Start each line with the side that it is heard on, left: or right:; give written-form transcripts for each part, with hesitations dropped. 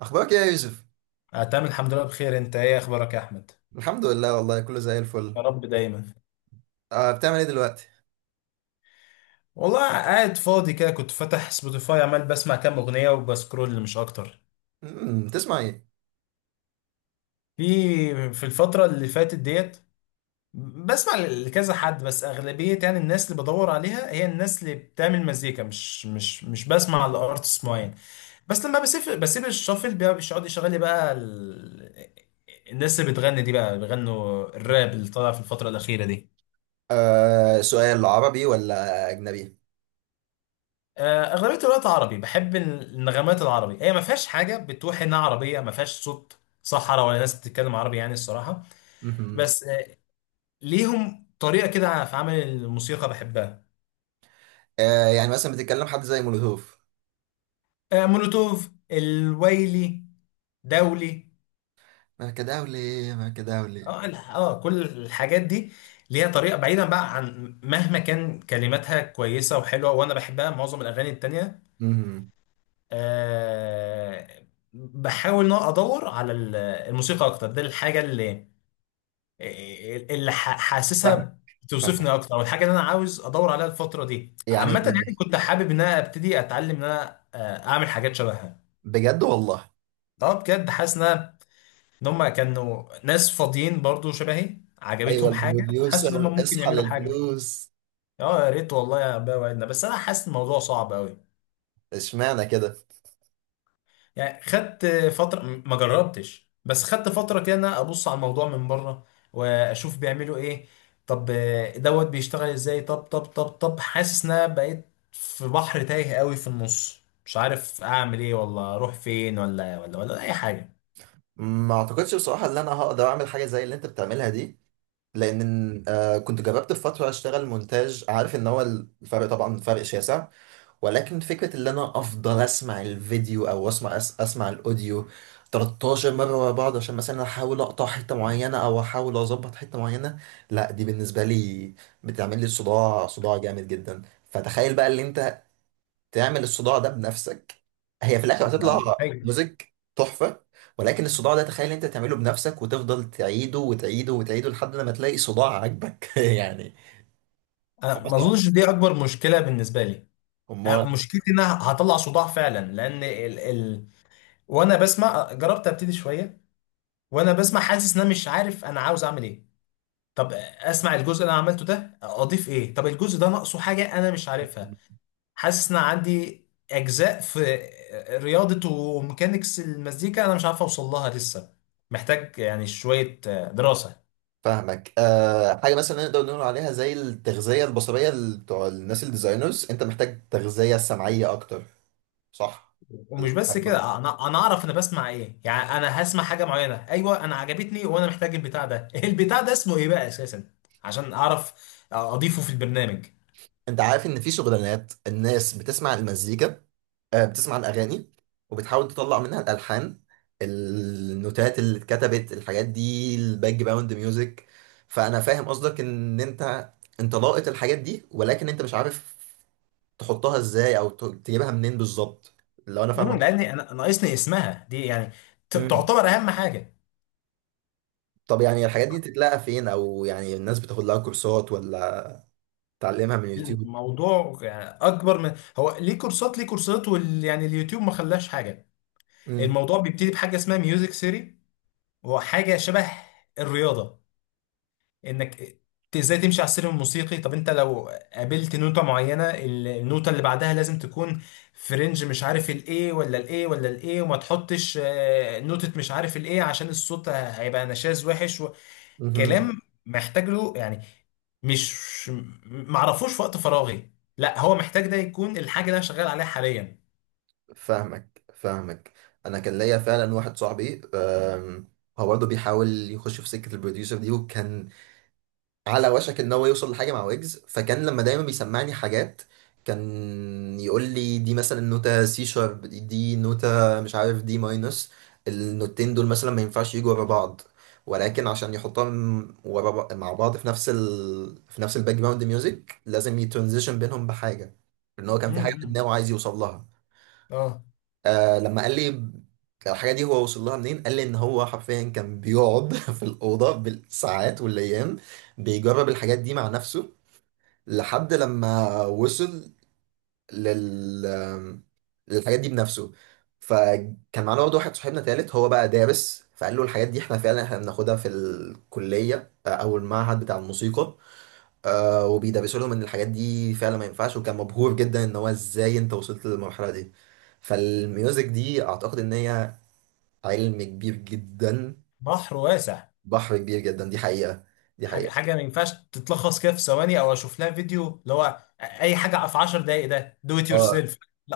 right: اخبارك ايه يا يوسف؟
left: آه، تمام الحمد لله بخير. انت ايه اخبارك يا احمد؟
right: الحمد لله، والله كله زي الفل.
left: يا رب دايما.
right: آه، بتعمل ايه دلوقتي؟
left: والله قاعد فاضي كده، كنت فاتح سبوتيفاي عمال بسمع كام اغنيه وبسكرول مش اكتر.
right: تسمع ايه؟
left: في في الفتره اللي فاتت ديت بسمع لكذا حد، بس اغلبيه يعني الناس اللي بدور عليها هي الناس اللي بتعمل مزيكا، مش بسمع لارتست معين. بس لما بسيب الشافل بقى بيقعد يشغل لي بقى الناس اللي بتغني دي بقى بيغنوا الراب اللي طالع في الفتره الاخيره دي.
right: آه، سؤال عربي ولا اجنبي؟
left: آه، اغلبيه الوقت عربي، بحب النغمات العربي هي ما فيهاش حاجه بتوحي انها عربيه، ما فيهاش صوت صحراء ولا ناس بتتكلم عربي يعني الصراحه.
right: مهم.
left: بس ليهم طريقه كده في عمل الموسيقى بحبها.
right: آه، يعني مثلا بتتكلم حد زي مولوتوف.
left: آه، مولوتوف الويلي دولي.
right: ما كداولي، ما كداولي.
left: كل الحاجات دي ليها طريقه، بعيدا بقى عن مهما كان كلماتها كويسه وحلوه وانا بحبها معظم الاغاني التانيه.
right: امم
left: آه، بحاول ان أنا ادور على الموسيقى اكتر، ده الحاجه اللي
right: فاهمك،
left: حاسسها
right: فاهمك،
left: بتوصفني اكتر او الحاجه اللي انا عاوز ادور عليها الفتره دي
right: يعني،
left: عامه، يعني كنت حابب ان انا ابتدي اتعلم ان انا اعمل حاجات شبهها.
right: بجد والله.
left: اه بجد حاسس إن هم كانوا ناس فاضيين برضو شبهي
right: ايوه،
left: عجبتهم حاجه، وحاسس ان
right: البروديوسر
left: هم ممكن
right: اصحى
left: يعملوا حاجه.
right: للفلوس.
left: اه يا ريت والله يا بقى وعدنا، بس انا حاسس الموضوع صعب قوي.
right: اشمعنى كده؟
left: يعني خدت فترة ما جربتش، بس خدت فترة كده إن أنا ابص على الموضوع من بره واشوف بيعملوا ايه. طب دوت بيشتغل ازاي، طب حاسس ان انا بقيت في بحر تايه قوي في النص، مش عارف اعمل ايه ولا اروح فين ولا اي حاجة.
right: ما اعتقدش بصراحه ان انا هقدر اعمل حاجه زي اللي انت بتعملها دي. لان كنت جربت في فتره اشتغل مونتاج، عارف ان هو الفرق طبعا فرق شاسع. ولكن فكرة اللي انا افضل اسمع الفيديو او اسمع اسمع الاوديو 13 مرة ورا بعض، عشان مثلا احاول اقطع حتة معينة او احاول اظبط حتة معينة. لا، دي بالنسبة لي بتعمل لي صداع، صداع جامد جدا. فتخيل بقى اللي انت تعمل الصداع ده بنفسك. هي في الاخر هتطلع
left: أيوة.
right: ميوزك تحفة. ولكن الصداع ده تخيل انت تعمله بنفسك، وتفضل تعيده وتعيده وتعيده لحد لما تلاقي صداع عاجبك يعني.
left: انا
right: حوار
left: ما
right: صعب.
left: اظنش دي اكبر مشكلة بالنسبة لي.
right: امال.
left: مشكلتي ان انا هطلع صداع فعلا لان وانا بسمع، جربت ابتدي شوية وانا بسمع حاسس ان انا مش عارف انا عاوز اعمل ايه. طب اسمع الجزء اللي انا عملته ده اضيف ايه؟ طب الجزء ده ناقصه حاجه انا مش عارفها، حاسس ان عندي اجزاء في رياضه وميكانيكس المزيكا انا مش عارف اوصل لها لسه، محتاج يعني شويه دراسه.
right: فاهمك، حاجه مثلا نقدر نقول عليها زي التغذيه البصريه، بتوع الناس الديزاينرز، انت محتاج تغذيه سمعيه اكتر. صح.
left: ومش بس كده، انا اعرف انا بسمع ايه، يعني انا هسمع حاجه معينه، ايوه انا عجبتني وانا محتاج البتاع ده البتاع ده اسمه ايه بقى اساسا عشان اعرف اضيفه في البرنامج.
right: انت عارف ان في شغلانات الناس بتسمع المزيكا؟ أه، بتسمع الاغاني وبتحاول تطلع منها الالحان، النوتات اللي اتكتبت، الحاجات دي الباك جراوند ميوزك. فانا فاهم قصدك ان انت لاقط الحاجات دي، ولكن انت مش عارف تحطها ازاي او تجيبها منين بالظبط، لو انا فاهمك.
left: لان انا ناقصني اسمها دي يعني
right: صح؟
left: تعتبر اهم حاجه.
right: طب يعني الحاجات دي تتلاقى فين، او يعني الناس بتاخد لها كورسات ولا تعلمها من يوتيوب؟
left: الموضوع يعني اكبر من هو ليه كورسات ليه كورسات يعني اليوتيوب ما خلاش حاجه.
right: امم
left: الموضوع بيبتدي بحاجه اسمها ميوزك ثيري، وهو حاجه شبه الرياضه، انك ازاي تمشي على السلم الموسيقي. طب انت لو قابلت نوتة معينة، النوتة اللي بعدها لازم تكون في رينج مش عارف الايه ولا الايه ولا الايه، وما تحطش نوتة مش عارف الايه عشان الصوت هيبقى نشاز وحش.
right: امم
left: كلام محتاج له يعني، مش معرفوش في وقت فراغي، لا هو محتاج ده يكون الحاجه اللي انا شغال عليها حاليا.
right: فاهمك، فاهمك. انا كان ليا فعلا واحد صاحبي، هو برضه بيحاول يخش في سكة البروديوسر دي، وكان على وشك ان هو يوصل لحاجه مع ويجز. فكان لما دايما بيسمعني حاجات، كان يقول لي دي مثلا نوتة سي شارب، دي نوتة مش عارف، دي ماينس. النوتين دول مثلا ما ينفعش يجوا ورا بعض. ولكن عشان يحطهم ورا مع بعض في نفس في نفس الباك جراوند ميوزك، لازم يترانزيشن بينهم بحاجه، لان هو كان في حاجه في
left: امم.
right: دماغه عايز يوصل لها.
left: اه.
right: آه، لما قال لي الحاجة دي هو وصل لها منين، قال لي ان هو حرفيا كان بيقعد في الأوضة بالساعات والأيام بيجرب الحاجات دي مع نفسه، لحد لما وصل لل للحاجات دي بنفسه. فكان معانا برضه واحد صاحبنا تالت هو بقى دارس، فقال له الحاجات دي احنا فعلا احنا بناخدها في الكلية، او المعهد بتاع الموسيقى. آه، وبيدرسوا لهم ان الحاجات دي فعلا ما ينفعش، وكان مبهور جدا ان هو ازاي انت وصلت للمرحله دي. فالميوزك دي اعتقد ان هي علم كبير جدا.
left: بحر واسع.
right: بحر كبير جدا، دي حقيقه، دي
left: حاجه
right: حقيقه.
left: حاجه ما ينفعش تتلخص كده في ثواني او اشوف لها فيديو اللي هو اي حاجه.
right: اه،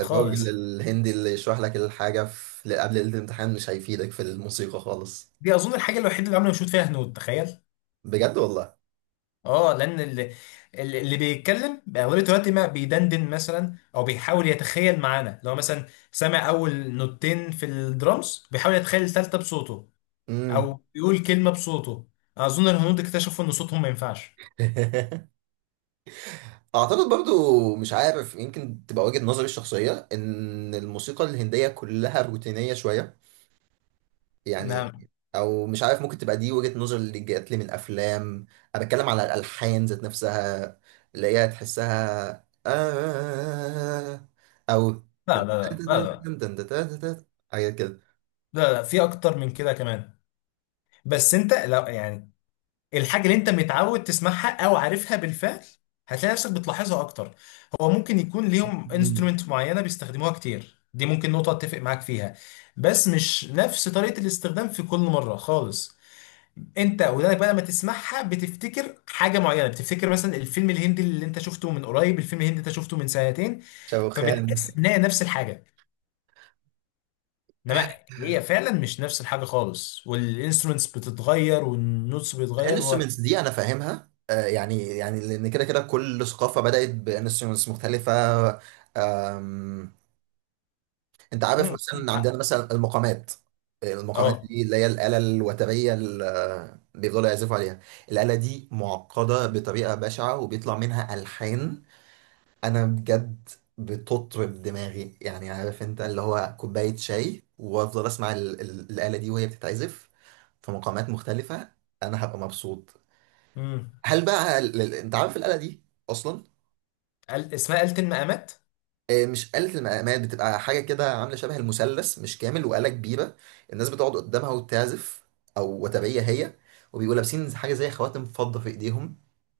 right: الراجل الهندي اللي يشرح لك الحاجه في قبل ليله الامتحان مش هيفيدك في الموسيقى خالص. بجد والله.
left: اه لان اللي بيتكلم اغلبيه الوقت ما بيدندن مثلا او بيحاول يتخيل معانا، لو مثلا سامع اول نوتين في الدرامز بيحاول يتخيل الثالثه بصوته
right: امم
left: او بيقول كلمه بصوته. اظن الهنود اكتشفوا ان صوتهم ما ينفعش.
right: اعتقد برضو، مش عارف، يمكن تبقى وجهة نظري الشخصيه ان الموسيقى الهنديه كلها روتينيه شويه، يعني.
left: نعم.
right: او مش عارف، ممكن تبقى دي وجهة نظر اللي جات لي من افلام. انا بتكلم على الالحان ذات نفسها، اللي هي تحسها، آه او
left: لا لا لا لا لا,
right: حاجات كده.
left: لا, لا, لا، في اكتر من كده كمان. بس انت لا يعني الحاجة اللي انت متعود تسمعها او عارفها بالفعل هتلاقي نفسك بتلاحظها اكتر. هو ممكن يكون ليهم
right: مم.
left: انسترومنت معينة بيستخدموها كتير، دي ممكن نقطة اتفق معاك فيها، بس مش نفس طريقة الاستخدام في كل مرة خالص. انت ودانك بقى لما تسمعها بتفتكر حاجة معينة، بتفتكر مثلا الفيلم الهندي اللي انت شفته من قريب، الفيلم الهندي اللي انت شفته من سنتين،
right: شوخان.
left: فبتحس ان هي نفس الحاجة، انما هي فعلا مش نفس الحاجة خالص، والانسترومنتس بتتغير والنوتس بيتغير
right: الانسترومنتس دي انا فاهمها، يعني، يعني لان كده كده كل ثقافه بدات بانسترومنتس مختلفه. انت عارف
left: مم.
right: مثلا عندنا مثلا المقامات. المقامات
left: اه.
right: دي اللي هي الآلة الوترية اللي بيفضلوا يعزفوا عليها. الآلة دي معقدة بطريقة بشعة وبيطلع منها ألحان. أنا بجد بتطرب دماغي، يعني عارف انت اللي هو كوباية شاي وافضل اسمع الآلة دي وهي بتتعزف في مقامات مختلفة، انا هبقى مبسوط.
left: مم.
right: هل بقى، انت عارف الآلة دي اصلا؟
left: قال اسمها آلة المقامات.
right: آه، مش آلة المقامات، بتبقى حاجة كده عاملة شبه المثلث مش كامل، وآلة كبيرة. الناس بتقعد قدامها وتعزف، أو وتبية هي، وبيبقوا لابسين حاجة زي خواتم فضة في إيديهم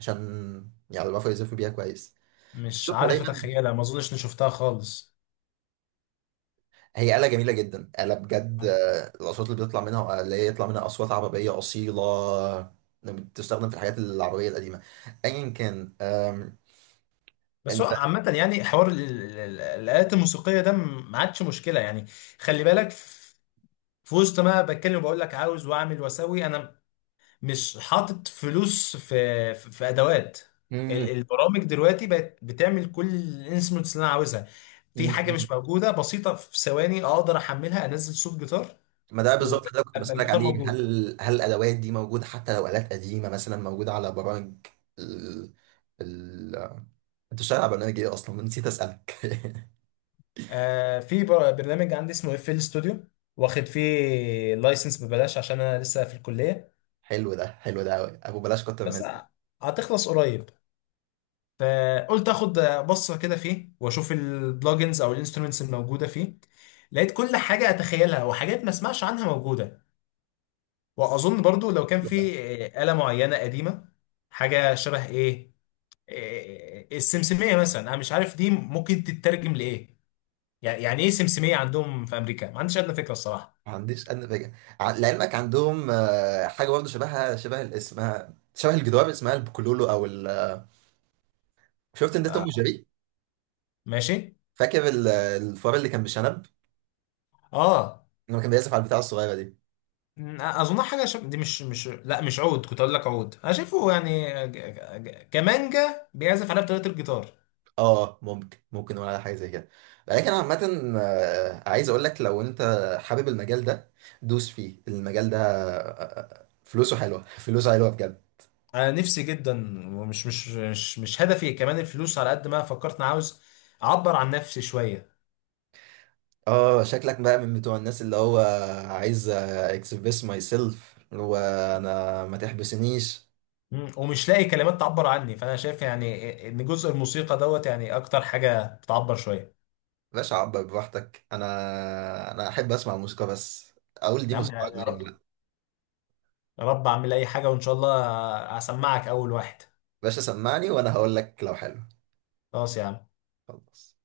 right: عشان يعرفوا يعزفوا بيها كويس.
left: مش
right: بتشوفها
left: عارف
right: دايما.
left: اتخيلها، ما اظنش اني شفتها خالص.
right: هي آلة جميلة جدا، آلة بجد، الأصوات اللي بيطلع منها، اللي هي يطلع منها أصوات عربية أصيلة، بتستخدم في الحاجات العربية القديمة، أيا كان.
left: بس هو
right: أنت.
left: عامة يعني حوار الآلات الموسيقية ده ما عادش مشكلة يعني. خلي بالك في وسط ما بتكلم وبقول لك عاوز واعمل واسوي، انا مش حاطط فلوس في ادوات. البرامج دلوقتي بقت بتعمل كل الانسترومنتس اللي انا عاوزها. في حاجة
right: مم.
left: مش موجودة بسيطة، في ثواني اقدر احملها، انزل صوت جيتار
right: ما ده بالظبط
left: وابقى
right: اللي أنا كنت بسألك
left: الجيتار
right: عليه،
left: موجود.
right: هل الأدوات دي موجودة حتى لو آلات قديمة مثلا موجودة على برامج؟ ال ال أنت شغال على برنامج إيه أصلا؟ نسيت أسألك
left: آه، في برنامج عندي اسمه FL ستوديو، واخد فيه لايسنس ببلاش عشان انا لسه في الكليه،
right: حلو ده، حلو ده أوي، أبو بلاش كتر
left: بس
right: منه.
left: هتخلص قريب. فقلت اخد بصه كده فيه واشوف البلوجنز او الانسترومنتس الموجوده فيه. لقيت كل حاجه اتخيلها وحاجات ما اسمعش عنها موجوده. واظن برضو لو كان
right: حلو ده.
left: في آلة معينه قديمه، حاجه شبه ايه، السمسميه مثلا انا مش عارف دي ممكن تترجم لايه، يعني ايه سمسميه عندهم في امريكا، ما عنديش ادنى فكره الصراحه.
right: ما عنديش أدنى فكرة. لعلمك عندهم، حاجة برضه شبهها، شبه اسمها، شبه الجدار، اسمها البوكلولو أو شفت إن ده توم
left: آه،
right: وجيري.
left: ماشي.
right: فاكر الفار اللي كان بشنب
left: اه.
right: لما كان بيعزف على البتاعة الصغيرة دي؟
left: اظن حاجه دي مش مش لا مش عود، كنت اقول لك عود انا شايفه يعني كمانجا بيعزف عليها بطريقه الجيتار.
right: اه، ممكن، ممكن نقول على حاجه زي كده. لكن عامه، عايز اقول لك لو انت حابب المجال ده، دوس فيه، المجال ده فلوسه حلوه فلوسه حلوه بجد.
left: انا نفسي جدا، ومش مش مش مش هدفي كمان الفلوس على قد ما فكرت، انا عاوز اعبر عن نفسي شويه.
right: اه، شكلك بقى من بتوع الناس اللي هو عايز اكسبريس ماي سيلف وانا ما تحبسنيش.
left: مم. ومش لاقي كلمات تعبر عني، فانا شايف يعني ان جزء الموسيقى دوت يعني اكتر حاجه بتعبر شويه.
right: باشا، عبر براحتك، انا احب اسمع الموسيقى بس اقول دي
left: يا عم
right: موسيقى
left: يعني يا
right: عجباني
left: رب.
right: ولا لا.
left: يا رب اعمل اي حاجه وان شاء الله اسمعك اول واحد.
right: باشا سمعني وانا هقول لك لو حلو.
left: خلاص يا عم.
right: خلاص.